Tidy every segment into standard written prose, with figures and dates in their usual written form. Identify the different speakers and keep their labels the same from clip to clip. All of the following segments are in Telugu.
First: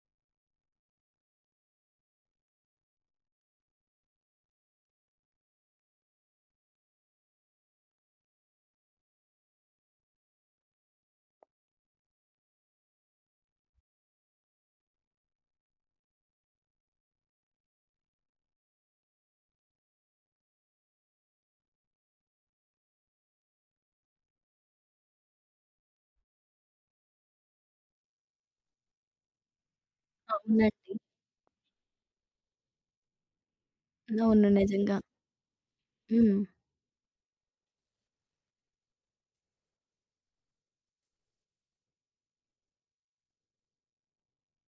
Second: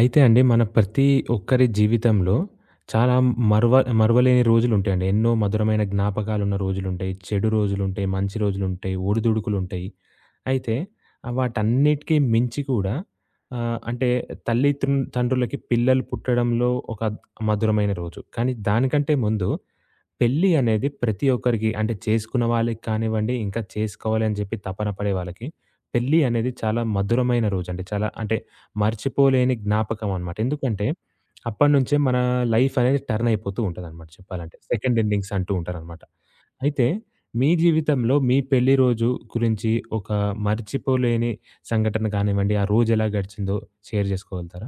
Speaker 1: అయితే అండి మన ప్రతి ఒక్కరి జీవితంలో చాలా మరువ మరువలేని రోజులుంటాయండి. ఎన్నో మధురమైన జ్ఞాపకాలున్న రోజులుంటాయి. చెడు రోజులుంటాయి, మంచి రోజులుంటాయి, ఒడిదుడుకులుంటాయి. అయితే వాటన్నిటికి మించి కూడా అంటే తల్లి తండ్రులకి పిల్లలు పుట్టడంలో ఒక మధురమైన రోజు. కానీ దానికంటే ముందు పెళ్లి అనేది ప్రతి ఒక్కరికి అంటే చేసుకున్న వాళ్ళకి కానివ్వండి, ఇంకా చేసుకోవాలి అని చెప్పి తపన పడే వాళ్ళకి, పెళ్లి అనేది చాలా మధురమైన రోజండి. చాలా అంటే మర్చిపోలేని జ్ఞాపకం అనమాట. ఎందుకంటే
Speaker 2: అవునండి.
Speaker 1: అప్పటినుంచే మన లైఫ్ అనేది టర్న్ అయిపోతూ ఉంటదనమాట
Speaker 2: అవును.
Speaker 1: చెప్పాలంటే. సెకండ్
Speaker 2: నిజంగా.
Speaker 1: ఎండింగ్స్ అంటూ ఉంటారనమాట.
Speaker 2: హ్మ్.
Speaker 1: అయితే మీ జీవితంలో మీ పెళ్లి రోజు గురించి ఒక మర్చిపోలేని సంఘటన కానివ్వండి, ఆ రోజు ఎలా గడిచిందో షేర్ చేసుకోగలుగుతారా?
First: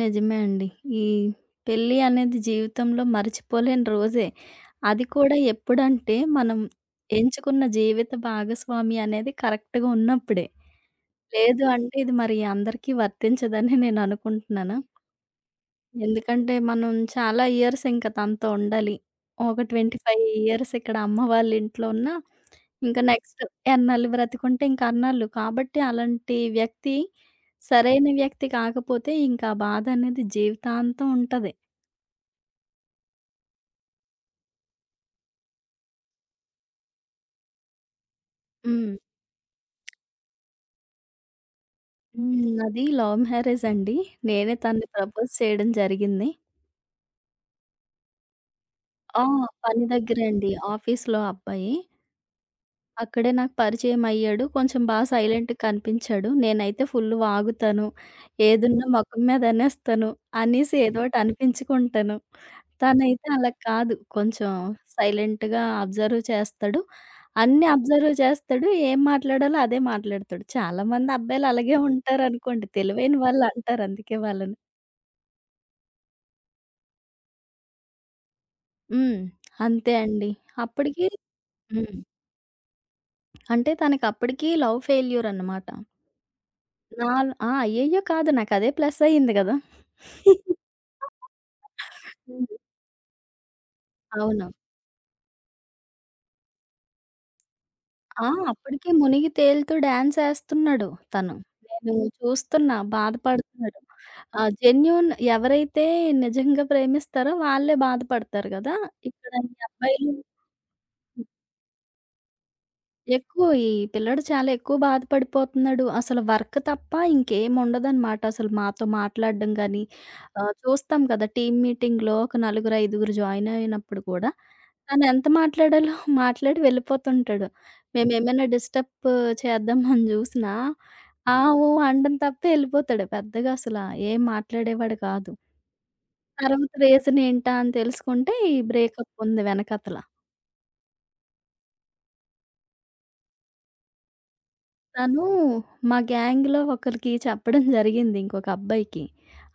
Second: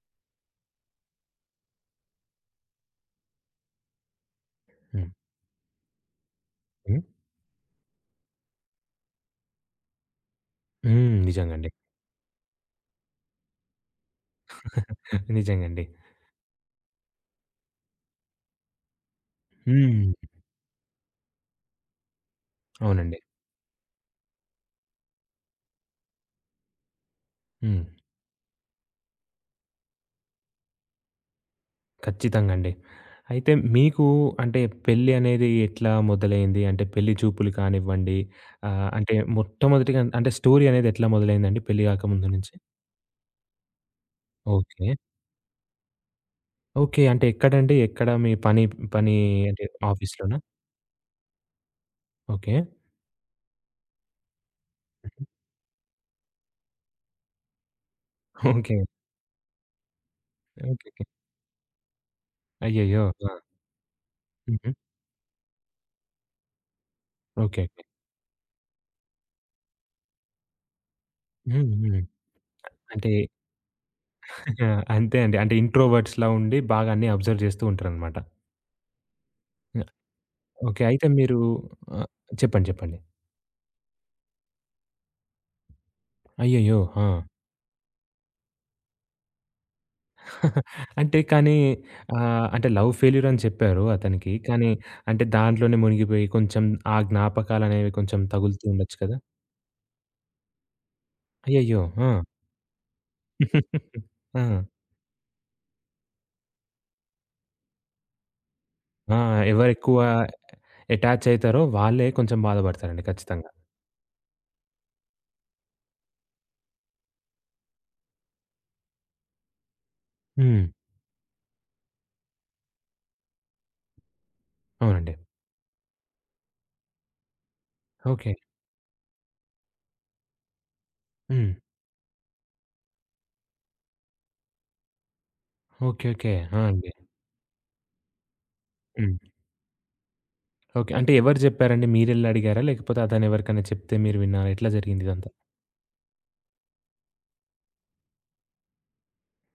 Speaker 2: నిజమే అండి. ఈ పెళ్లి అనేది జీవితంలో మర్చిపోలేని రోజే. అది
Speaker 1: హ్మ్.
Speaker 2: కూడా ఎప్పుడంటే, మనం
Speaker 1: హ్మ్.
Speaker 2: ఎంచుకున్న జీవిత భాగస్వామి అనేది కరెక్ట్‌గా ఉన్నప్పుడే.
Speaker 1: హ్మ్.
Speaker 2: లేదు
Speaker 1: నిజంగండి.
Speaker 2: అంటే, ఇది మరి అందరికీ వర్తించదని నేను అనుకుంటున్నాను.
Speaker 1: నిజంగండి.
Speaker 2: ఎందుకంటే మనం చాలా ఇయర్స్ ఇంక తనతో ఉండాలి. ఒక
Speaker 1: హ్మ్.
Speaker 2: 25 ఇయర్స్ ఇక్కడ అమ్మ వాళ్ళ ఇంట్లో ఉన్నా, ఇంకా
Speaker 1: అవునండి.
Speaker 2: నెక్స్ట్ ఎన్నాళ్ళు బ్రతికుంటే ఇంక అన్నాళ్ళు. కాబట్టి అలాంటి వ్యక్తి
Speaker 1: హ్మ్.
Speaker 2: సరైన వ్యక్తి కాకపోతే ఇంకా ఆ బాధ అనేది జీవితాంతం ఉంటది.
Speaker 1: ఖచ్చితంగా అండి. అయితే మీకు అంటే పెళ్లి అనేది ఎట్లా మొదలైంది? అంటే పెళ్లి చూపులు కానివ్వండి,
Speaker 2: హ్మ్.
Speaker 1: అంటే మొట్టమొదటిగా అంటే స్టోరీ అనేది ఎట్లా మొదలైందండి పెళ్లి గాకముందు
Speaker 2: హ్మ్.
Speaker 1: నుంచి?
Speaker 2: నాది లవ్ మ్యారేజ్ అండి. నేనే
Speaker 1: ఓకే.
Speaker 2: తనని ప్రపోజ్ చేయడం జరిగింది.
Speaker 1: ఓకే. అంటే ఎక్కడండి? ఎక్కడ మీ పని పని
Speaker 2: ఆ!
Speaker 1: అంటే
Speaker 2: పని దగ్గరే
Speaker 1: ఆఫీస్‌లోనా?
Speaker 2: అండి. ఆఫీస్‌లో అబ్బాయి.
Speaker 1: ఓకే.
Speaker 2: అక్కడే నాకు పరిచయం అయ్యాడు. కొంచెం బా సైలెంట్‌గా కనిపించాడు. నేనైతే ఫుల్ వాగుతాను.
Speaker 1: ఓకే.
Speaker 2: ఏదున్నా మొఖం మీద అనేస్తాను. అనేసి ఏదో
Speaker 1: ఓకేకే.
Speaker 2: ఒకటి అనిపించుకుంటాను.
Speaker 1: అయ్యయ్యో!
Speaker 2: తనైతే
Speaker 1: ఆ!
Speaker 2: అలా కాదు. కొంచెం
Speaker 1: హుహు.
Speaker 2: సైలెంట్‌గా అబ్జర్వ్ చేస్తాడు.
Speaker 1: ఓకే.
Speaker 2: అన్నీ
Speaker 1: ఓకే.
Speaker 2: అబ్జర్వ్ చేస్తాడు. ఏం మాట్లాడాలో అదే మాట్లాడతాడు. చాలామంది అబ్బాయిలు
Speaker 1: హ్మ్.
Speaker 2: అలాగే
Speaker 1: హ్మ్.
Speaker 2: ఉంటారనుకోండి.
Speaker 1: అంటే
Speaker 2: తెలివైన వాళ్ళు అంటారు అందుకే వాళ్ళని.
Speaker 1: ఆ, అంతే అండి. అంటే ఇంట్రోవర్ట్స్‌లా ఉండి బాగా అన్నీ అబ్జర్వ్ చేస్తూ ఉంటారనమాట.
Speaker 2: హ్మ్. అంతే అండి.
Speaker 1: ఓకే. అయితే
Speaker 2: అప్పటికి
Speaker 1: మీరు
Speaker 2: హ్మ్.
Speaker 1: ఆహ్, చెప్పండి. చెప్పండి.
Speaker 2: అంటే తనకప్పటికి లవ్ ఫెయిల్యూర్ అన్నమాట.
Speaker 1: అయ్యయ్యో! ఆ!
Speaker 2: నాల్ ఆ! అయ్యయ్యో! కాదు. నాకదే ప్లస్ అయింది గదా!
Speaker 1: అంటే కానీ
Speaker 2: హ్మ్.
Speaker 1: అంటే లవ్ ఫెయిల్యూర్ అని చెప్పారు అతనికి.
Speaker 2: అవును.
Speaker 1: కానీ అంటే దాంట్లోనే మునిగిపోయి కొంచెం ఆ జ్ఞాపకాలనేవి కొంచెం
Speaker 2: ఆ!
Speaker 1: తగులుతూ
Speaker 2: అప్పటికే
Speaker 1: ఉండొచ్చు కదా!
Speaker 2: మునిగి తేలుతూ డాన్స్ ఏస్తున్నాడు తను.
Speaker 1: అయ్యయ్యో!
Speaker 2: నేను
Speaker 1: ఆ!
Speaker 2: చూస్తున్నా బాధపడుతున్నాడు. ఆ!
Speaker 1: ఆ!
Speaker 2: జెన్యూన్ ఎవరైతే నిజంగా ప్రేమిస్తారో వాళ్ళే బాధపడతారు గదా!
Speaker 1: ఆ!
Speaker 2: ఇక్కడ ఈ
Speaker 1: ఎవరెక్కువ
Speaker 2: అబ్బాయిలు
Speaker 1: అటాచ్ అయితారో వాళ్ళే కొంచెం బాధపడతారండి
Speaker 2: ఎక్కువ.
Speaker 1: ఖచ్చితంగా.
Speaker 2: ఈ పిల్లాడు చాలా ఎక్కువ బాధపడిపోతున్నాడు. అసలు వర్క్ తప్ప ఇంకేముండదనమాట. అసలు మాతో మాట్లాడడం గానీ, ఆహ్,
Speaker 1: హ్మ్.
Speaker 2: చూస్తాం కదా! టీమ్ మీటింగ్‌లో ఒక నలుగురు, ఐదుగురు జాయిన్ అయినప్పుడు కూడా తను
Speaker 1: అవునండి.
Speaker 2: ఎంత మాట్లాడాలో మాట్లాడి వెళ్ళిపోతుంటాడు.
Speaker 1: ఓకే.
Speaker 2: మేమేమైనా డిస్టర్బ్ చేద్దామని జూసినా, ఆ!
Speaker 1: హ్మ్.
Speaker 2: ఓ! అనడం తప్ప ఎళ్ళిపోతాడు. పెద్దగా అసల ఏం మాట్లాడేవాడు కాదు.
Speaker 1: ఓకే. ఓకే. ఆ!
Speaker 2: తర్వాత
Speaker 1: అండి.
Speaker 2: రీజన్ ఏంటా అని తెలుసుకుంటే ఈ బ్రేకప్
Speaker 1: హ్మ్.
Speaker 2: ఉంది వెనకాతల.
Speaker 1: ఓకే. అంటే ఎవరు జెప్పారండి? మీరెళ్లి అడిగారా? లేకపోతే అతను ఎవరికైనా చెప్తే మీరు విన్నారా? ఎట్లా జరిగింది
Speaker 2: తను
Speaker 1: ఇదంతా?
Speaker 2: మా గ్యాంగ్‌లో ఒకళ్ళకి చెప్పడం జరిగింది ఇంకొక అబ్బాయికి.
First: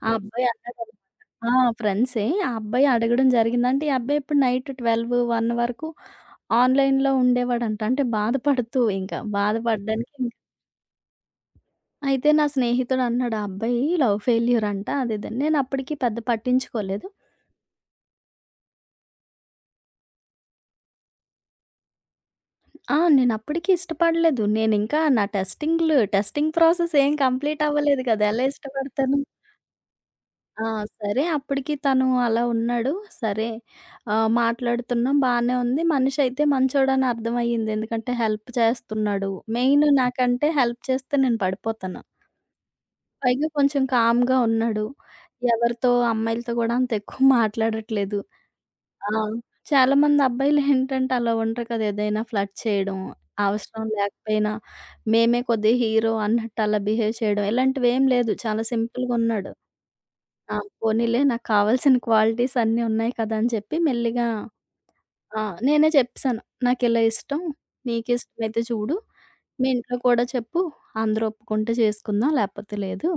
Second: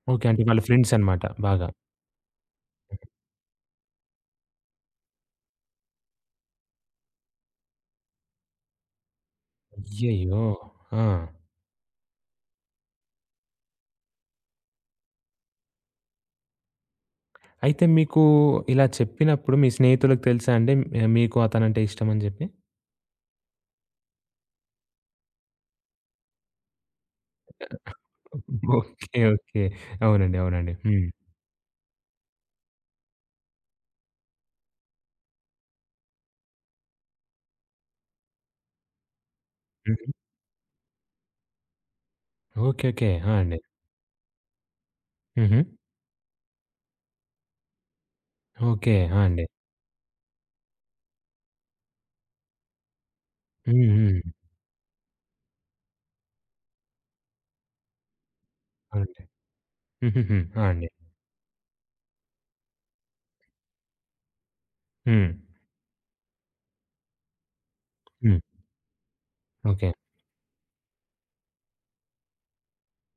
Speaker 2: ఆ ఫ్రెండ్స్.
Speaker 1: ఓకే. అంటే
Speaker 2: అబ్బాయి
Speaker 1: వాళ్ళ
Speaker 2: అన్నాడనమాట.
Speaker 1: ఫ్రెండ్స్ అన్నమాట
Speaker 2: ఆ!
Speaker 1: బాగా.
Speaker 2: ఫ్రెండ్సే. ఆ అబ్బాయి అడగడం జరిగింది. అంటే ఈ అబ్బాయి ఇప్పుడు నైట్ 12, 1 వరకు ఆన్‌లైన్‌లో ఉండేవాడంట. అంటే బాధపడుతూ ఇంకా ఓకే. బాధపడడానికి ఇంక
Speaker 1: అయ్యయ్యో! ఆ!
Speaker 2: అయితే నా స్నేహితుడు అన్నాడు, "ఆ అబ్బాయి లవ్ ఫెయిల్యూర్ అంట" అది ఇదని. నేను అప్పటికి పెద్ద పట్టించుకోలేదు.
Speaker 1: అయితే మీకు ఇలా చెప్పినప్పుడు మీ స్నేహితులకు తెలుసా అండి? మీకు అతనంటే ఇష్టమని జెప్పి?
Speaker 2: ఆ! నేను అప్పటికి ఇష్టపడలేదు. నేనింకా నా టెస్టింగ్ ప్రాసెస్ ఏం కంప్లీట్ అవ్వలేదు కదా! ఎలా ఇష్టపడతాను?
Speaker 1: ఓకే. ఓకే. అవునండి.
Speaker 2: ఆ!
Speaker 1: అవునండి. హ్మ్.
Speaker 2: సరే అప్పటికి తను అలా ఉన్నాడు. సరే ఆహ్, మాట్లాడుతున్నాం బానే ఉంది. మనిషైతే మంచోడని అర్థమయ్యింది. ఎందుకంటే హెల్ప్ చేస్తున్నాడు. మెయిన్
Speaker 1: హుహు.
Speaker 2: నాకంటే హెల్ప్ చేస్తే నేను పడిపోతాను.
Speaker 1: ఓకే. ఓకే. ఆ!
Speaker 2: పైగా
Speaker 1: అండి.
Speaker 2: కొంచెం కామ్‌గా ఉన్నాడు.
Speaker 1: హుహు.
Speaker 2: ఎవరితో అమ్మాయిలతో గూడా అంత ఎక్కువ మాట్లాడట్లేదు.
Speaker 1: ఓకే.
Speaker 2: ఆ!
Speaker 1: ఆ! అండి.
Speaker 2: చాలామంది అబ్బాయిలేంటంటే అలా ఉండరు కదా! ఏదైనా ఫ్లర్ట్ చేయడం, అవసరం
Speaker 1: హ్మ్. హ్మ్.
Speaker 2: లేకపోయినా మేమే కొద్దిగా హీరో అన్నట్టు అలా బిహేవ్ చేయడం ఇలాంటివేం లేదు. చాలా
Speaker 1: అవునండి.
Speaker 2: సింపుల్‌గున్నాడు.
Speaker 1: హుహుహు.
Speaker 2: ఆ!
Speaker 1: ఆ! అండి.
Speaker 2: పోనీలే నాకు కావాల్సిన క్వాలిటీస్ అన్నీ ఉన్నాయి కదా! అని చెప్పి మెల్లిగా
Speaker 1: హ్మ్.
Speaker 2: ఆ! నేనే చెప్పేసాను. నాకిలా ఇష్టం.
Speaker 1: హ్మ్.
Speaker 2: నీకిష్టమైతే చూడు. మీ
Speaker 1: ఓకే.
Speaker 2: ఇంట్లో కూడా చెప్పు. అందరూ ఒప్పుకుంటే చేసుకుందాం. లేకపోతే లేదు.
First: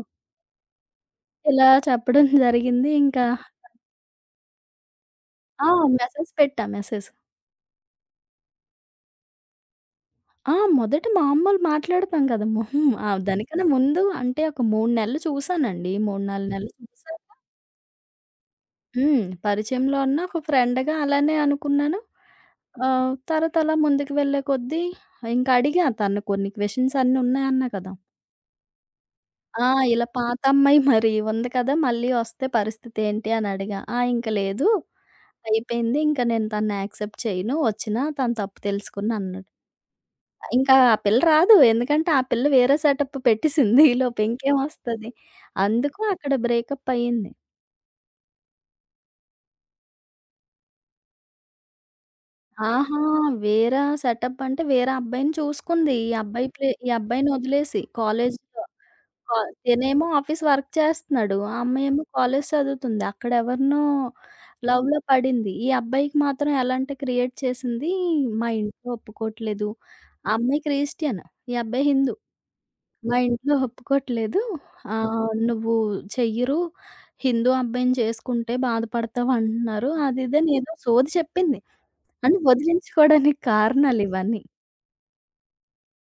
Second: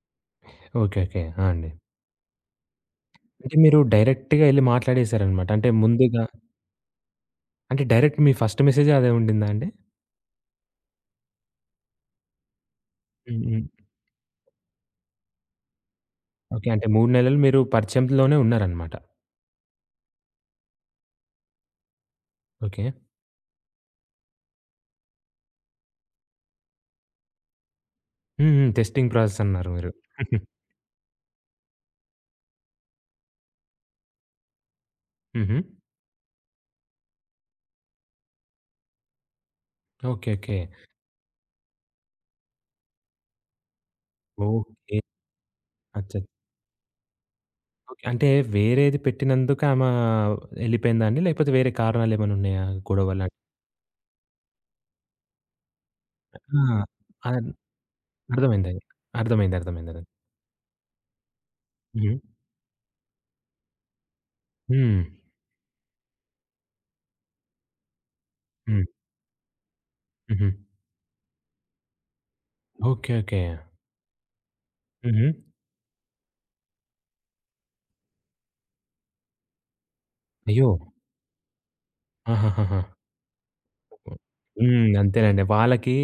Speaker 1: ఓకే. ఓకే. ఆ!
Speaker 2: ఇలా
Speaker 1: అండి.
Speaker 2: చెప్పడం జరిగింది. ఇంకా
Speaker 1: అంటే మీరు డైరెక్ట్‌గా ఎళ్లి మాట్లాడేసారనమాట. అంటే
Speaker 2: ఆ!
Speaker 1: ముందుగా
Speaker 2: మెసేజ్ పెట్టా మెసేజ్.
Speaker 1: అంటే డైరెక్ట్ మీ ఫస్ట్ మెసేజే అదే ఉండిందా అండి?
Speaker 2: ఆ! మొదట మామూలు మాట్లాడతాం కదా! మొహం ఆ!
Speaker 1: హ్మ్. హ్మ్.
Speaker 2: దానికన్నా ముందు అంటే ఒక 3 నెలలు చూసానండి. 3, 4
Speaker 1: ఓకే.
Speaker 2: నెలలు
Speaker 1: అంటే 3
Speaker 2: చూసా.
Speaker 1: నెలలు మీరు పరిచయంలోనే ఉన్నారనమాట.
Speaker 2: హ్మ్. పరిచయంలో ఉన్న ఒక ఫ్రెండ్‌గా అలానే అనుకున్నాను.
Speaker 1: ఓకే.
Speaker 2: ఆ! తర్వాత అలా ముందుకు వెళ్ళే కొద్దీ ఇంక అడిగా తను కొన్ని క్వెషన్స్ అన్నీ ఉన్నాయన్నా కదా!
Speaker 1: హ్మ్. హ్మ్. టెస్టింగ్ ప్రాసెస్
Speaker 2: ఆ!
Speaker 1: అన్నారు మీరు.
Speaker 2: ఇలా పాత
Speaker 1: హుహు.
Speaker 2: అమ్మాయి మరి ఉంది కదా! మళ్ళీ వస్తే పరిస్థితి ఏంటి అని అడిగా. "ఆ! ఇంక లేదు.
Speaker 1: హుహు.
Speaker 2: అయిపోయింది. ఇంక నేను తనని యాక్సెప్ట్ చేయను. వచ్చినా తన తప్పు తెలుసుకుని" అన్నాడు.
Speaker 1: ఓకే. ఓకే.
Speaker 2: ఇంకా ఆ పిల్ల రాదు. ఎందుకంటే ఆ పిల్ల వేరే సెటప్ పెట్టేసింది. ఈలోపు
Speaker 1: ఓకే.
Speaker 2: ఇంకేమొస్తది. అందుకు
Speaker 1: అచ్చచ్చ!
Speaker 2: అక్కడ బ్రేకప్ అయింది.
Speaker 1: ఓకే. అంటే వేరేది పెట్టినందుకు ఆమ ఎళ్ళిపోయిందా అండి? లేకపోతే వేరే కారణాలేమైనా ఉన్నాయా?
Speaker 2: ఆహా!
Speaker 1: గొడవ లాంటి
Speaker 2: వేరా సెటప్ అంటే వేరే అబ్బాయిని చూసుకుంది. ఈ అబ్బాయి
Speaker 1: ఆ!
Speaker 2: ప్లే ఈ అబ్బాయిని
Speaker 1: అన్
Speaker 2: వదిలేసి కాలేజీలో
Speaker 1: అర్థమైందండి.
Speaker 2: కా
Speaker 1: అర్థమైంది. అర్థమైంది. అర్థమైంది.
Speaker 2: తినేమో ఆఫీస్ వర్క్ చేస్తున్నాడు. ఆ అమ్మాయేమో
Speaker 1: హుహు.
Speaker 2: కాలేజ్ చదువుతుంది. అక్కడ ఎవరినో
Speaker 1: హ్మ్.
Speaker 2: లవ్‌లో పడింది. ఈ అబ్బాయికి మాత్రం ఎలాంటి క్రియేట్ చేసింది, మా
Speaker 1: హ్మ్.
Speaker 2: ఇంట్లో ఒప్పుకోట్లేదు. ఆ
Speaker 1: హుహు.
Speaker 2: అమ్మాయి క్రిస్టియన్, ఈ అబ్బాయి హిందూ.
Speaker 1: ఓకే.
Speaker 2: మా
Speaker 1: ఓకే.
Speaker 2: ఇంట్లో ఒప్పుకోట్లేదు.
Speaker 1: హుహు.
Speaker 2: ఆహ్, నువ్వు చెయ్యరు. హిందూ అబ్బాయిని చేసుకుంటే బాధపడతావు అంటున్నారు. అది ఇదని
Speaker 1: అయ్యో!
Speaker 2: ఏదో సోది చెప్పింది. అంటే
Speaker 1: ఆహాహాహా!
Speaker 2: వదిలించుకోవడానికి కారణాలివన్నీ.
Speaker 1: హ్మ్. అంతేనండి. వాళ్ళకి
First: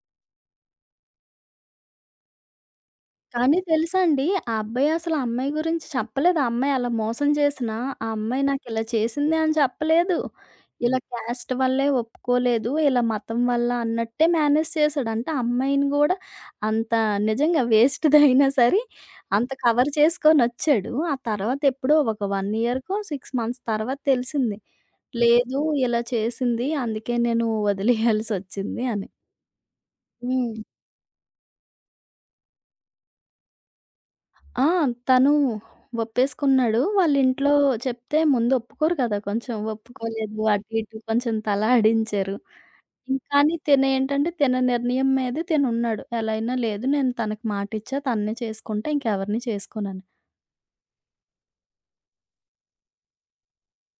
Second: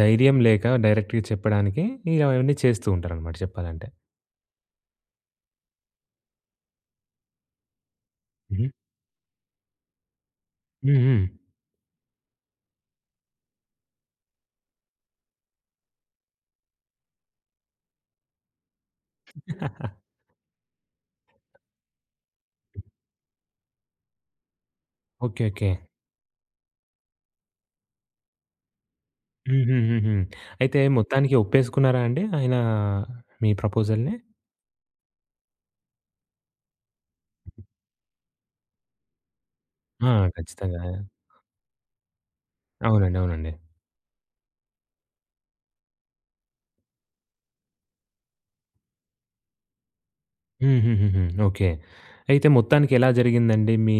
Speaker 1: ధైర్యం లేక డైరెక్ట్‌గా చెప్పడానికి ఇగ అవన్నీ చేస్తూ ఉంటారనమాట
Speaker 2: కానీ
Speaker 1: చెప్పాలంటే.
Speaker 2: తెలుసా అండి, ఆ అబ్బాయి అసలు ఆ అమ్మాయి గురించి చెప్పలేదు. ఆ అమ్మాయి అలా మోసం చేసినా, ఆ అమ్మాయి
Speaker 1: హుహు.
Speaker 2: నాకిలా చేసింది అని చెప్పలేదు. ఇలా
Speaker 1: హ్మ్. హ్మ్.
Speaker 2: క్యాస్ట్ వల్లే ఒప్పుకోలేదు, ఇలా మతం వల్ల అన్నట్టే మేనేజ్ చేశాడు. అంటే ఆ అమ్మాయిని గూడా అంత నిజంగా వేస్ట్‌దయినా సరే, అంత కవర్ చేసుకొనొచ్చాడు. ఆ తర్వాత ఎప్పుడో ఒక 1 ఇయర్‌కో, 6 మంత్స్ తర్వాత తెలిసింది.
Speaker 1: ఓకే.
Speaker 2: లేదు
Speaker 1: ఓకే.
Speaker 2: ఇలా చేసింది, అందుకే నేను వదిలేయాల్సొచ్చింది అని.
Speaker 1: హుహుహుహు.
Speaker 2: హ్మ్.
Speaker 1: అయితే మొత్తానికి ఒప్పేసుకున్నారా అండి ఆయన మీ ప్రపోజల్‌ని?
Speaker 2: ఆ! తను ఒప్పేసుకున్నాడు. వాళ్ళింట్లో చెప్తే ముందు ఒప్పుకోరు కదా! కొంచెం
Speaker 1: ఆ!
Speaker 2: ఒప్పుకోలేదు. అటు
Speaker 1: ఖచ్చితంగా.
Speaker 2: ఇటు కొంచెం తల ఆడించారు.
Speaker 1: అవునండి.
Speaker 2: హ్మ్.
Speaker 1: అవునండి.
Speaker 2: కానీ తినేంటంటే తిన నిర్ణయం మీదే తినున్నాడు. ఎలా అయినా లేదు నేను తనకి మాటిచ్చా తన్నే చేసుకుంటా ఇంకెవరిని చేసుకోనని.
Speaker 1: హుహుహుహు. ఓకే. అయితే మొత్తానికి ఎలా జరిగిందండి? మీ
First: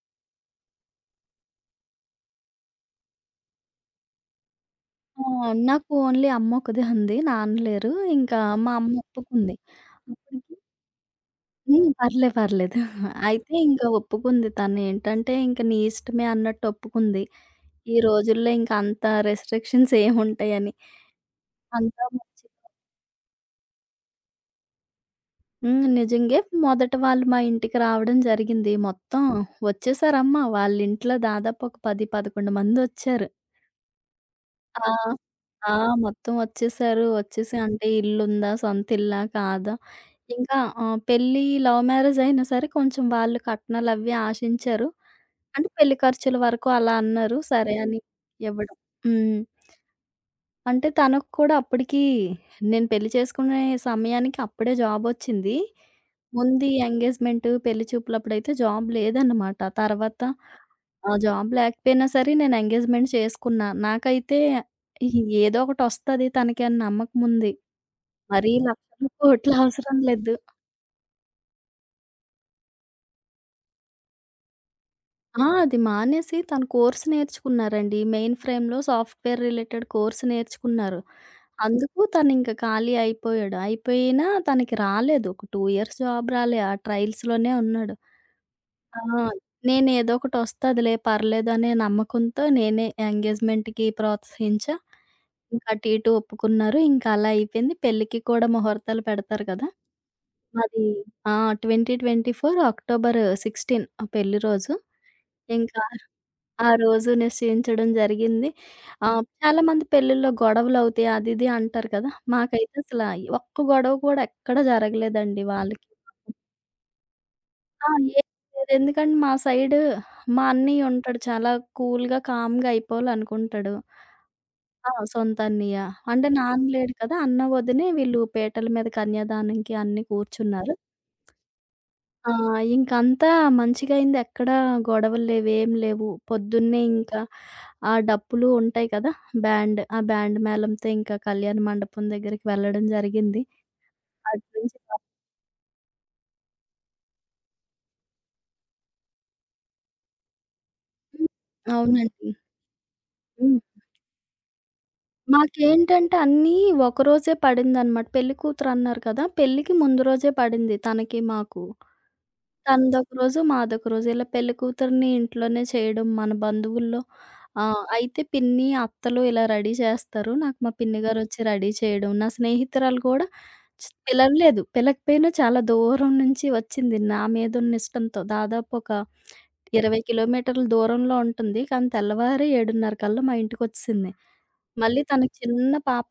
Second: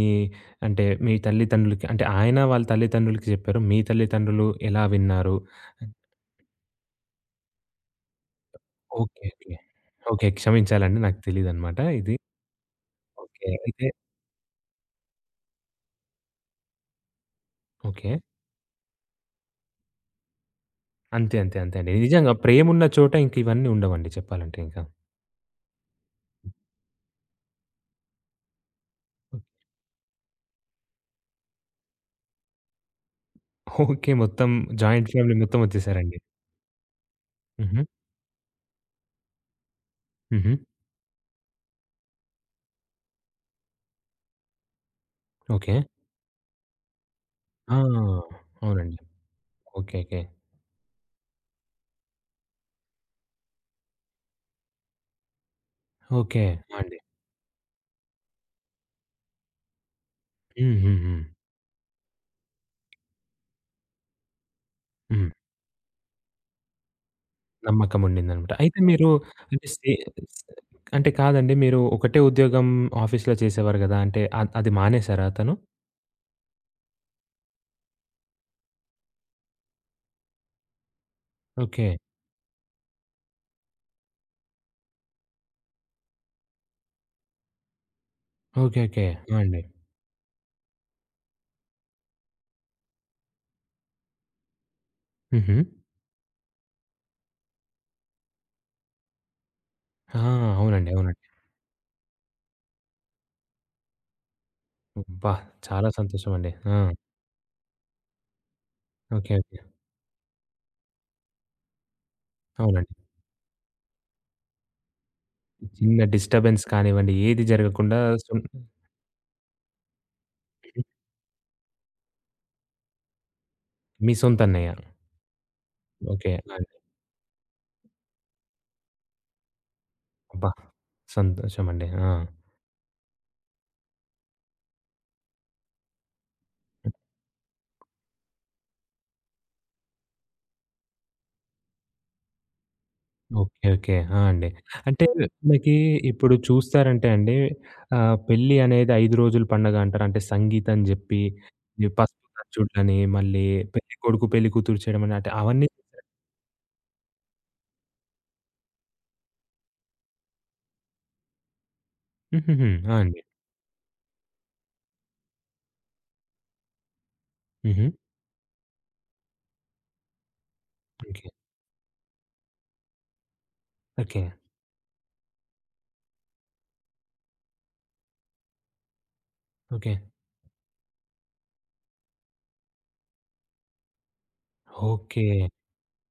Speaker 1: అంటే మీ తల్లిదండ్రులకి అంటే ఆయన వాళ్ళ తల్లిదండ్రులకి చెప్పారు. మీ తల్లిదండ్రులు ఎలా
Speaker 2: ఆ!
Speaker 1: విన్నారు?
Speaker 2: నాకు ఓన్లీ అమ్మొకదే ఉంది. నాన్న లేరు. ఇంకా మా అమ్మ
Speaker 1: ఓకే. ఓకే.
Speaker 2: ఒప్పుకుంది.
Speaker 1: ఓకే.
Speaker 2: అప్పటికి
Speaker 1: క్షమించాలండి. నాకు తెలీదనమాట
Speaker 2: హ్మ్.
Speaker 1: ఇది.
Speaker 2: పర్లేదు.
Speaker 1: ఓకే.
Speaker 2: అయితే ఇంక
Speaker 1: అయితే
Speaker 2: ఒప్పుకుంది తనేంటంటే ఇంక నీ ఇష్టమే అన్నట్టు ఒప్పుకుంది. ఈ
Speaker 1: ఓకే.
Speaker 2: రోజుల్లో ఇంక అంత రెస్ట్రిక్షన్స్ ఏముంటాయని.
Speaker 1: అంతే. అంతే. అంతే అండి.
Speaker 2: అంతా
Speaker 1: నిజంగా
Speaker 2: మంచి
Speaker 1: ప్రేమున్న చోట ఇంక ఇవన్నీ ఉండవండి చెప్పాలంటే ఇంకా.
Speaker 2: హ్మ్. నిజంగే. మొదట వాళ్ళు మా ఇంటికి రావడం జరిగింది. మొత్తం వచ్చేసారమ్మా వాళ్ళింట్లో దాదాపు ఒక 10, 11 మందొచ్చారు.
Speaker 1: ఓకే. మొత్తం
Speaker 2: ఆ!
Speaker 1: జాయింట్ ఫ్యామిలీ మొత్తం
Speaker 2: ఆ!
Speaker 1: వచ్చేసారండి.
Speaker 2: మొత్తం వచ్చేసారు. వచ్చేసి
Speaker 1: హుహు.
Speaker 2: అంటే ఇల్లుందా? సొంత ఇల్లా? కాదా?
Speaker 1: హుహు.
Speaker 2: ఇంకా ఆహ్, పెళ్లి లవ్ మ్యారేజ్ అయినా సరే కొంచెం వాళ్ళు కట్నాలవి ఆశించారు. అంటే
Speaker 1: ఓకే.
Speaker 2: పెళ్లి ఖర్చుల వరకు అలా అన్నారు. సరే
Speaker 1: ఆ!
Speaker 2: అని ఇవ్వడం.
Speaker 1: అవునండి.
Speaker 2: హ్మ్.
Speaker 1: ఓకే. ఓకే.
Speaker 2: అంటే తనకు కూడా అప్పటికి నేను పెళ్లి చేసుకునే సమయానికి అప్పుడే జాబొచ్చింది.
Speaker 1: ఓకే.
Speaker 2: ముందు ఈ
Speaker 1: ఆ! అండి.
Speaker 2: ఎంగేజ్‌మెంట్, పెళ్లి చూపులప్పుడైతే జాబ్ లేదన్నమాట. తర్వాత
Speaker 1: హ్మ్. హ్మ్.
Speaker 2: ఆ
Speaker 1: హ్మ్.
Speaker 2: జాబ్ లేకపోయినా సరే నేను ఎంగేజ్‌మెంట్ చేసుకున్నా. నాకైతే
Speaker 1: హ్మ్.
Speaker 2: ఏదో ఒకటొస్తది తనకి అని నమ్మకముంది.
Speaker 1: నమ్మకం ఉండిందనమాట.
Speaker 2: మరీ
Speaker 1: అయితే మీరు
Speaker 2: లక్షలు, కోట్లు
Speaker 1: అంటే సే
Speaker 2: అవసరం లేదు.
Speaker 1: స్ అంటే కాదండి మీరు ఒకటే ఉద్యోగం ఆఫీస్‌లో చేసేవారు గదా! అంటే అది మానేసారా
Speaker 2: ఆ!
Speaker 1: అతను?
Speaker 2: అది మానేసి తను కోర్స్ నేర్చుకున్నారండి. మెయిన్ ఫ్రేమ్‌లో సాఫ్ట్‌వేర్ రిలేటెడ్ కోర్స్ నేర్చుకున్నారు.
Speaker 1: ఓకే.
Speaker 2: అందుకు తనింక ఖాళీ అయిపోయాడు. అయిపోయినా తనకి రాలేదు. ఒక 2 ఇయర్స్ జాబ్ రాలే. ఆ ట్రయల్స్‌లోనే ఉన్నాడు.
Speaker 1: ఓకే.
Speaker 2: ఆ!
Speaker 1: ఓకే. ఆ! అండి.
Speaker 2: నేనేదో ఒకటొస్తదిలే పర్లేదనే నమ్మకంతో నేనే ఎంగేజ్‌మెంట్‌కి ప్రోత్సహించా.
Speaker 1: హుహు.
Speaker 2: ఇంకా అటు ఇటు ఒప్పుకున్నారు. ఇంకా అలా అయిపోయింది. పెళ్ళికి కూడా ముహూర్తాలు పెడతారు కదా!
Speaker 1: ఆ!
Speaker 2: మాది
Speaker 1: అవునండి. అవునండి.
Speaker 2: ఆ! 2024 అక్టోబర్ 16 పెళ్లి రోజు.
Speaker 1: అబ్బా!
Speaker 2: ఇంకా
Speaker 1: చాలా సంతోషం అండి.
Speaker 2: ఆ
Speaker 1: ఆ!
Speaker 2: రోజు నిశ్చయించడం జరిగింది. హ్మ్. ఆహ్,
Speaker 1: ఓకే. ఓకే.
Speaker 2: చాలామంది పెళ్ళిల్లో గొడవలవుతాయి అది ఇది అంటారు కదా! మాకైతే
Speaker 1: అవునండి.
Speaker 2: అసల ఒక్క గొడవ కూడా ఎక్కడ జరగలేదండి వాళ్ళకి.
Speaker 1: చిన్న డిస్టర్బెన్స్ కానివ్వండి ఏది
Speaker 2: ఆ!
Speaker 1: జరగకుండా
Speaker 2: ఏం
Speaker 1: సున్
Speaker 2: లేదు. ఎందుకంటే మా సైడు మా అన్నయ్య ఉంటాడు. చాలా కూల్‌గా, కామ్‌గా అయిపోవాలనుకుంటాడు.
Speaker 1: మీ సొంత అన్నయ్య.
Speaker 2: ఆ! సొంత అన్నయ్య. అంటే
Speaker 1: ఓకే. ఆ!
Speaker 2: నాన్న
Speaker 1: అండి.
Speaker 2: లేడు కదా! అన్న, వదినే వీళ్ళు పీటల మీద కన్యాదానంకి అన్ని
Speaker 1: అబ్బా!
Speaker 2: కూర్చున్నారు.
Speaker 1: సంతోషం అండి. ఆ!
Speaker 2: ఆ! ఇంకంతా మంచిగయింది. ఎక్కడా గొడవలు లేవు, ఏం లేవు. పొద్దున్నే ఇంకా ఆ డప్పులు ఉంటాయి కదా! బ్యాండ్. ఆ బ్యాండ్ మేళంతో ఇంకా కళ్యాణ మండపం దగ్గరికి వెళ్ళడం జరిగింది.
Speaker 1: ఓకే. ఓకే. ఆ! అండి.
Speaker 2: అటునుంచి
Speaker 1: అంటే మనకి ఇప్పుడు చూస్తారంటే అండి, పెళ్లి అనేది 5 రోజుల పండగ అంటారు. అంటే సంగీతం జెప్పి,
Speaker 2: హ్మ్.
Speaker 1: ఈ పసుపు
Speaker 2: అవునండి.
Speaker 1: ఖర్చుడ్లని, మళ్ళీ
Speaker 2: హ్మ్.
Speaker 1: పెళ్ళికొడుకు, పెళ్ళికూతురు చేయడం అని అంటే అవన్నీ
Speaker 2: మాకేంటంటే అన్నీ ఒకరోజే పడిందనమాట. పెళ్లి కూతురన్నారు కదా! పెళ్ళికి ముందు రోజే పడింది తనకి, మాకు.
Speaker 1: హుహుహు. ఆ!
Speaker 2: తనదొక
Speaker 1: అండి.
Speaker 2: రోజు, మాదొక రోజు. ఇలా పెళ్ళికూతురిని ఇంట్లోనే చేయడం మన బంధువుల్లో ఆహ్,
Speaker 1: హుహు.
Speaker 2: అయితే పిన్ని, అత్తలు ఇలా రెడీ చేస్తారు. నాకు మా పిన్ని
Speaker 1: ఓకే.
Speaker 2: గారొచ్చి రెడీ చేయడం. నా స్నేహితురాలు కూడా
Speaker 1: ఓకే.
Speaker 2: పిలవలేదు. పిలకపోయినా చాలా దూరం నుంచి వచ్చింది నా మీదున్న ఇష్టంతో. దాదాపు ఒక
Speaker 1: ఓకే.
Speaker 2: 20 కిలోమీటర్ల దూరంలో ఉంటుంది. కానీ తెల్లవారి 7:30 కల్లా మా ఇంటికొచ్చేసింది. మళ్ళీ
Speaker 1: ఓకే.
Speaker 2: తనకి చిన్న పాప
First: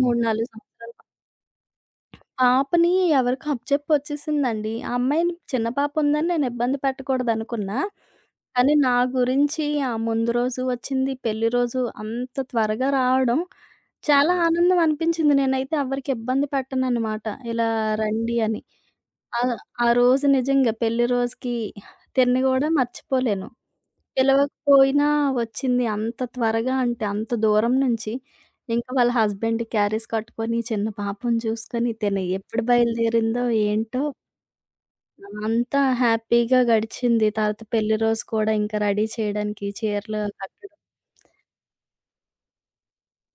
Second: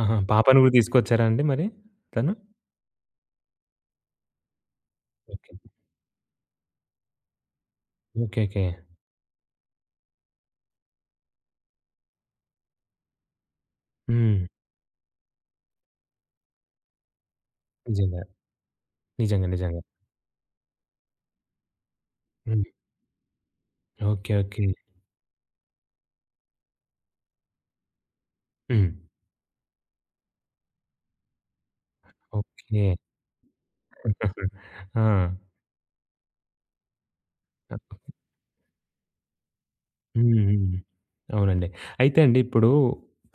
Speaker 1: ఆహా!
Speaker 2: 3, 4
Speaker 1: పాపను గూడా
Speaker 2: సంవత్సరాల
Speaker 1: తీసుకొచ్చారా అండి మరి తను?
Speaker 2: పాపని ఎవరికో అప్పచెప్పొచ్చేసిందండి. ఆ అమ్మాయిని
Speaker 1: ఓకే.
Speaker 2: చిన్న పాప ఉందని నేను ఇబ్బంది పెట్టకూడదనుకున్నా.
Speaker 1: ఓకే. ఓకే.
Speaker 2: కానీ నా గురించి ఆ ముందు రోజు వచ్చింది, పెళ్లి రోజు అంత త్వరగా రావడం చాలా
Speaker 1: హ్మ్.
Speaker 2: హ్మ్. ఆనందం అనిపించింది. నేనైతే ఎవరికీ ఇబ్బంది పెట్టననమాట. ఇలా
Speaker 1: నిజంగా.
Speaker 2: రండి అని. ఆ
Speaker 1: నిజంగా. నిజంగా.
Speaker 2: ఆ రోజు నిజంగా పెళ్లి రోజుకి తిండి
Speaker 1: హ్మ్.
Speaker 2: గూడా మర్చిపోలేను.
Speaker 1: ఓకే. ఓకే.
Speaker 2: పిలవకపోయినా వచ్చింది. అంత త్వరగా అంటే అంత దూరం నుంచి.
Speaker 1: హ్మ్.
Speaker 2: ఇంకా వాళ్ళ హస్బెండ్ క్యారీస్ కట్టుకొని చిన్న పాపను చూసుకొని తిను ఎప్పుడు
Speaker 1: ఓకే.
Speaker 2: బయలుదేరిందో ఏంటో
Speaker 1: ఆ!
Speaker 2: అంతా హ్యాపీగా గడిచింది. తర్వాత పెళ్లి రోజు కూడా ఇంకా రెడీ చేయడానికి చీరలు
Speaker 1: హ్మ్. హ్మ్.
Speaker 2: కట్టడం.
Speaker 1: అవునండి. అయితే అండి ఇప్పుడు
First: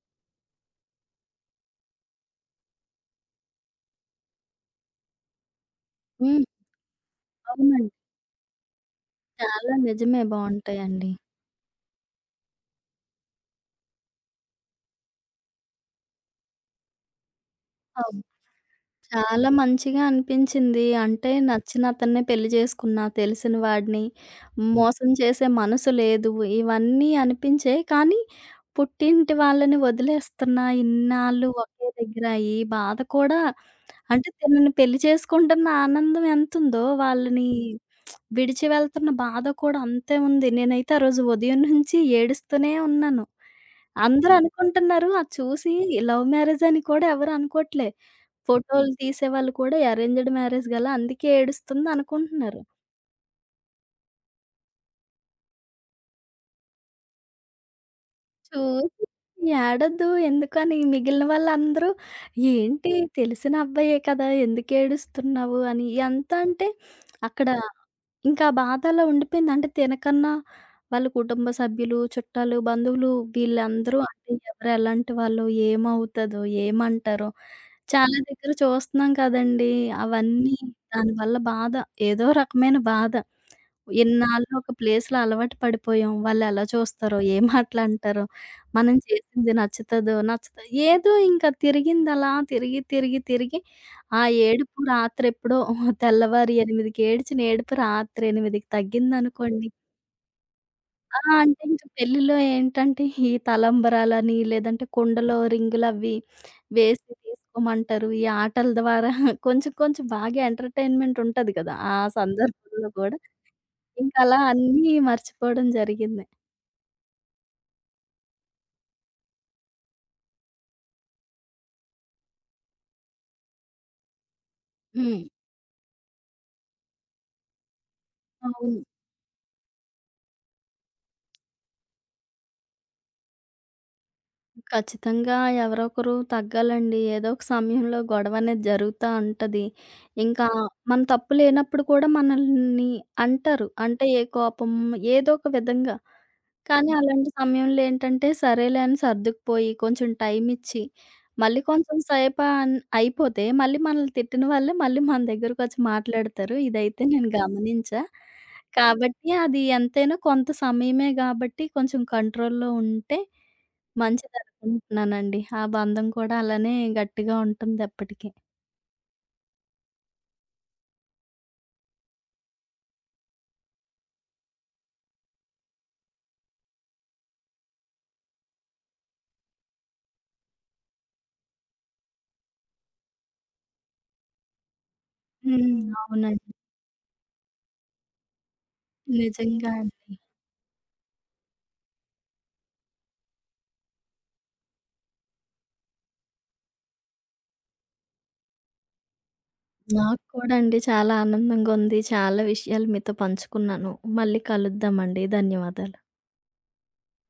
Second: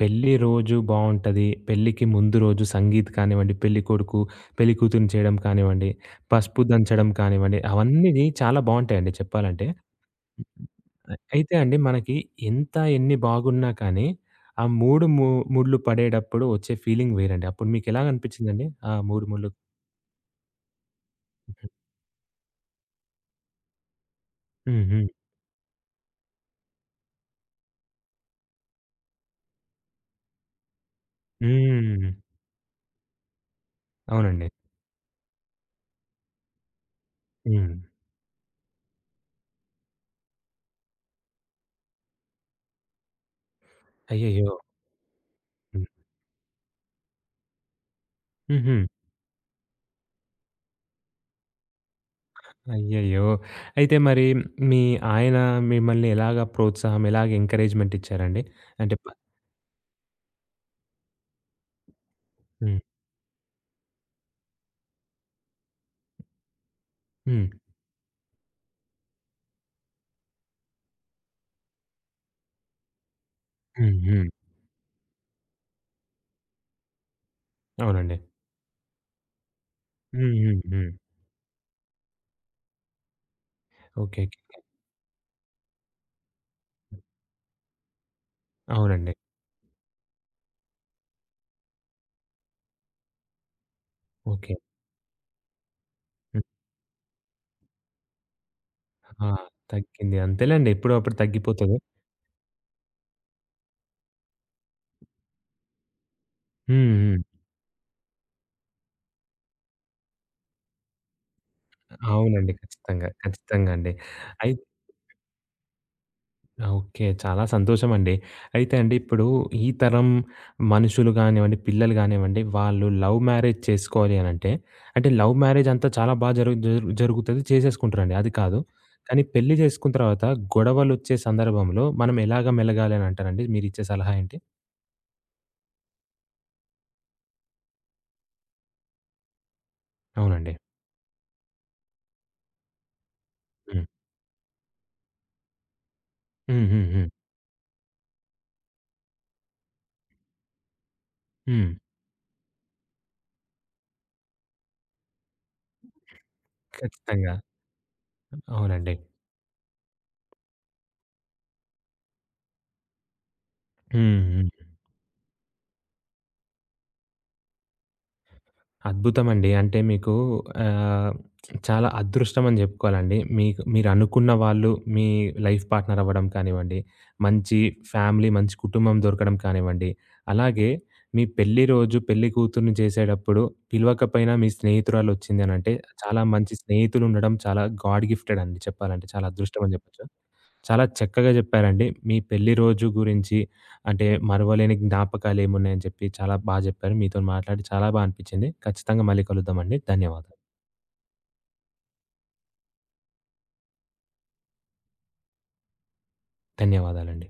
Speaker 1: పెళ్లి రోజు బావుంటది. పెళ్ళికి ముందు రోజు సంగీత్ కానివ్వండి, పెళ్ళికొడుకు, పెళ్ళికూతురిని చేయడం కానివ్వండి,
Speaker 2: హ్మ్.
Speaker 1: పసుపు దంచడం కానివ్వండి,
Speaker 2: అవునండి.
Speaker 1: అవన్నీ చాలా బావుంటాయండి చెప్పాలంటే.
Speaker 2: చాలా నిజమే బావుంటాయండి.
Speaker 1: అ అయితే అండి మనకి ఎంత ఎన్ని బాగున్నా కానీ ఆ మూడు ముళ్ళు పడేటప్పుడు వచ్చే ఫీలింగ్ వేరండి. అప్పుడు మీకెలాగ
Speaker 2: అవును.
Speaker 1: అనిపిచ్చిందండి? ఆ మూడు ముళ్ళు
Speaker 2: చాలా మంచిగా అనిపించింది. అంటే నచ్చిన అతన్నే పెళ్లి చేసుకున్నా, తెలిసిన వాడిని. హ్మ్.
Speaker 1: హ్మ్. హ్మ్.
Speaker 2: మోసం చేసే మనసు లేదు. ఇవన్నీ అనిపించాయి. కానీ పుట్టింటి వాళ్ళని వదిలేస్తున్నా, ఇన్నాళ్ళు ఒకే
Speaker 1: హ్మ్.
Speaker 2: దగ్గర ఈ బాధ కూడా అంటే
Speaker 1: అవునండి.
Speaker 2: తనని పెళ్లి చేసుకుంటున్న ఆనందం ఎంతుందో, వాళ్ళని
Speaker 1: హ్మ్.
Speaker 2: విడిచి వెళ్తున్న బాధ కూడా అంతే ఉంది. నేనైతే ఆ రోజు ఉదయం నుంచి ఏడుస్తూనే ఉన్నాను. అందరూ
Speaker 1: అయ్యయ్యో!
Speaker 2: అనుకుంటున్నారు అది చూసి
Speaker 1: హ్మ్.
Speaker 2: లవ్ మ్యారేజ్ అని కూడా ఎవరు అనుకోట్లే.
Speaker 1: హుహు.
Speaker 2: ఫోటోలు తీసేవాళ్ళు కూడా అరేంజ్డ్ మ్యారేజ్ గల అందుకే ఏడుస్తుందనుకుంటున్నారు.
Speaker 1: అయ్యయ్యో! అయితే మరి మీ ఆయన మిమ్మల్ని ఎలాగా ప్రోత్సాహం, ఎలాగ ఎంకరేజ్‌మెంట్ ఇచ్చారండి? అంటే
Speaker 2: చూసి
Speaker 1: ప
Speaker 2: ఏడొద్దు ఎందుకని మిగిలిన వాళ్ళందరూ
Speaker 1: హ్మ్.
Speaker 2: ఏంటి తెలిసిన అబ్బాయే కదా! ఎందుకేడుస్తున్నావు అని. ఎంత అంటే
Speaker 1: హ్మ్.
Speaker 2: అక్కడ ఇంకా ఆ బాధ అలా ఉండిపోయింది. అంటే తినకన్నా వాళ్ళ కుటుంబ సభ్యులు, చుట్టాలు, బంధువులు
Speaker 1: హ్మ్.
Speaker 2: వీళ్ళందరూ
Speaker 1: హ్మ్.
Speaker 2: అంటే ఎవరెలాంటి వాళ్ళు, ఏమవుతదో, ఏమంటారో
Speaker 1: అవునండి.
Speaker 2: చాలా దగ్గర చూస్తున్నాం కదండీ!
Speaker 1: హ్మ్.
Speaker 2: అవన్నీ
Speaker 1: హ్మ్. హ్మ్.
Speaker 2: దానివల్ల బాధ. ఏదో రకమైన బాధ.
Speaker 1: ఓకే.
Speaker 2: ఇన్నాళ్ళు
Speaker 1: ఓకే.
Speaker 2: ఒక ప్లేస్‌లో అలవాటు పడిపోయాం. వాళ్ళెలా చూస్తారో, ఏం మాటలంటారో. మనం
Speaker 1: అవునండి.
Speaker 2: చేసింది నచ్చుతదో, నచ్చదో ఏదో ఇంకా తిరిగిందలా తిరిగి, తిరిగి, తిరిగి ఆ
Speaker 1: ఓకే.
Speaker 2: ఏడుపు రాత్రెప్పుడో
Speaker 1: హ్మ్.
Speaker 2: తెల్లవారి 8కి ఏడ్చిన ఏడుపు రాత్రి 8కి
Speaker 1: ఆ!
Speaker 2: తగ్గిందనుకోండి
Speaker 1: తగ్గింది. అంతేలెండి ఎప్పుడో అప్పుడు
Speaker 2: ఆ! అంటే
Speaker 1: తగ్గిపోతది.
Speaker 2: ఇంక పెళ్ళిలో ఏంటంటే ఈ తలంబరాలని, లేదంటే కుండలో రింగులవి
Speaker 1: హ్మ్.
Speaker 2: వేసి
Speaker 1: హ్మ్.
Speaker 2: తీసుకోమంటారు. ఈ ఆటల ద్వారా కొంచెం, కొంచెం బాగా ఎంటర్‌టైన్‌మెంట్ ఉంటది కదా! ఆ
Speaker 1: అవునండి.
Speaker 2: సందర్భంలో
Speaker 1: ఖచ్చితంగా.
Speaker 2: గూడా
Speaker 1: ఖచ్చితంగా అండి.
Speaker 2: ఇంకలా
Speaker 1: అయి
Speaker 2: అన్నీ మర్చిపోవడం జరిగింది.
Speaker 1: ఓకే. చాలా సంతోషమండి. అయితే అండి ఇప్పుడు ఈ తరం మనుషులు గానివ్వండి, పిల్లలు గానివ్వండి, వాళ్ళు లవ్ మ్యారేజ్ చేసుకోవాలి అనంటే, అంటే అంటే
Speaker 2: హ్మ్.
Speaker 1: లవ్ మ్యారేజ్ అంతా చాలా బా జరు జరు జరుగుతది. చేసేసుకుంటారండి అది కాదు.
Speaker 2: అవును.
Speaker 1: కానీ పెళ్లి చేసుకున్న తర్వాత గొడవలొచ్చే సందర్భంలో మనం ఎలాగా మెలగాలి అని అంటారండి? మీరిచ్చే సలహా ఏంటి?
Speaker 2: ఖచ్చితంగా ఎవరో ఒకరు తగ్గాలండి. ఏదో ఒక సమయంలో గొడవనేది జరుగుతా ఉంటది. ఇంకా
Speaker 1: అవునండి.
Speaker 2: మన తప్పు లేనప్పుడు కూడా మనల్ని అంటారు.
Speaker 1: హ్మ్.
Speaker 2: అంటే ఏ కోపం ఏదో ఒక విధంగా.
Speaker 1: హ్మ్. హ్మ్.
Speaker 2: కానీ
Speaker 1: హ్మ్.
Speaker 2: అలాంటి సమయంలో ఏంటంటే సరేలే అని సర్దుకుపోయి కొంచెం టైం ఇచ్చి, మళ్ళీ
Speaker 1: హ్మ్.
Speaker 2: కొంచెం సేపు అయిపోతే మళ్ళీ మనల్ని తిట్టిన వాళ్ళే మళ్ళీ మన దగ్గరకొచ్చి మాట్లాడతారు. ఇదైతే నేను
Speaker 1: ఖచ్చితంగా.
Speaker 2: గమనించా.
Speaker 1: అవునండి.
Speaker 2: కాబట్టి అది ఎంతైనా కొంత సమయమే గాబట్టి కొంచెం కంట్రోల్‌లో ఉంటే
Speaker 1: హ్మ్. హ్మ్.
Speaker 2: మంచిదనుకుంటున్నానండి. ఆ బంధం కూడా అలానే గట్టిగా ఉంటుంది ఎప్పటికి.
Speaker 1: అద్భుతమండి. అంటే మీకు ఆహ్, చాలా అదృష్టం అని జెప్పుకోవాలండి. మీకు మీరనుకున్న వాళ్ళు మీ లైఫ్ పార్ట్‌నర్ అవ్వడం కానివ్వండి, మంచి ఫ్యామిలీ, మంచి కుటుంబం దొరకడం కానివ్వండి, అలాగే మీ పెళ్లి రోజు పెళ్లి కూతుర్ని చేసేటప్పుడు పిలవకపోయినా మీ స్నేహితురాలొచ్చింది అనంటే
Speaker 2: హ్మ్.
Speaker 1: చాలా
Speaker 2: అవునండి.
Speaker 1: మంచి స్నేహితులుండడం చాలా గాడ్ గిఫ్టెడ్ అండి చెప్పాలంటే. చాలా అదృష్టం
Speaker 2: నిజంగా
Speaker 1: అని జెప్పొచ్చు.
Speaker 2: అండి.
Speaker 1: చాలా చక్కగా చెప్పారండి. మీ పెళ్లి రోజు గురించి అంటే మరవలేని జ్ఞాపకాలేమున్నాయని చెప్పి చాలా బా జెప్పారు. మీతోని మాట్లాడి చాలా బా అనిపిచ్చింది. ఖచ్చితంగా మళ్ళీ కలుద్దామండి.
Speaker 2: నాకు
Speaker 1: ధన్యవాదాలు.
Speaker 2: కూడా అండి చాలా ఆనందంగా ఉంది. చాలా విషయాలు మీతో పంచుకున్నాను. మళ్ళీ కలుద్దామండి. ధన్యవాదాలు.
Speaker 1: ధన్యవాదాలండి.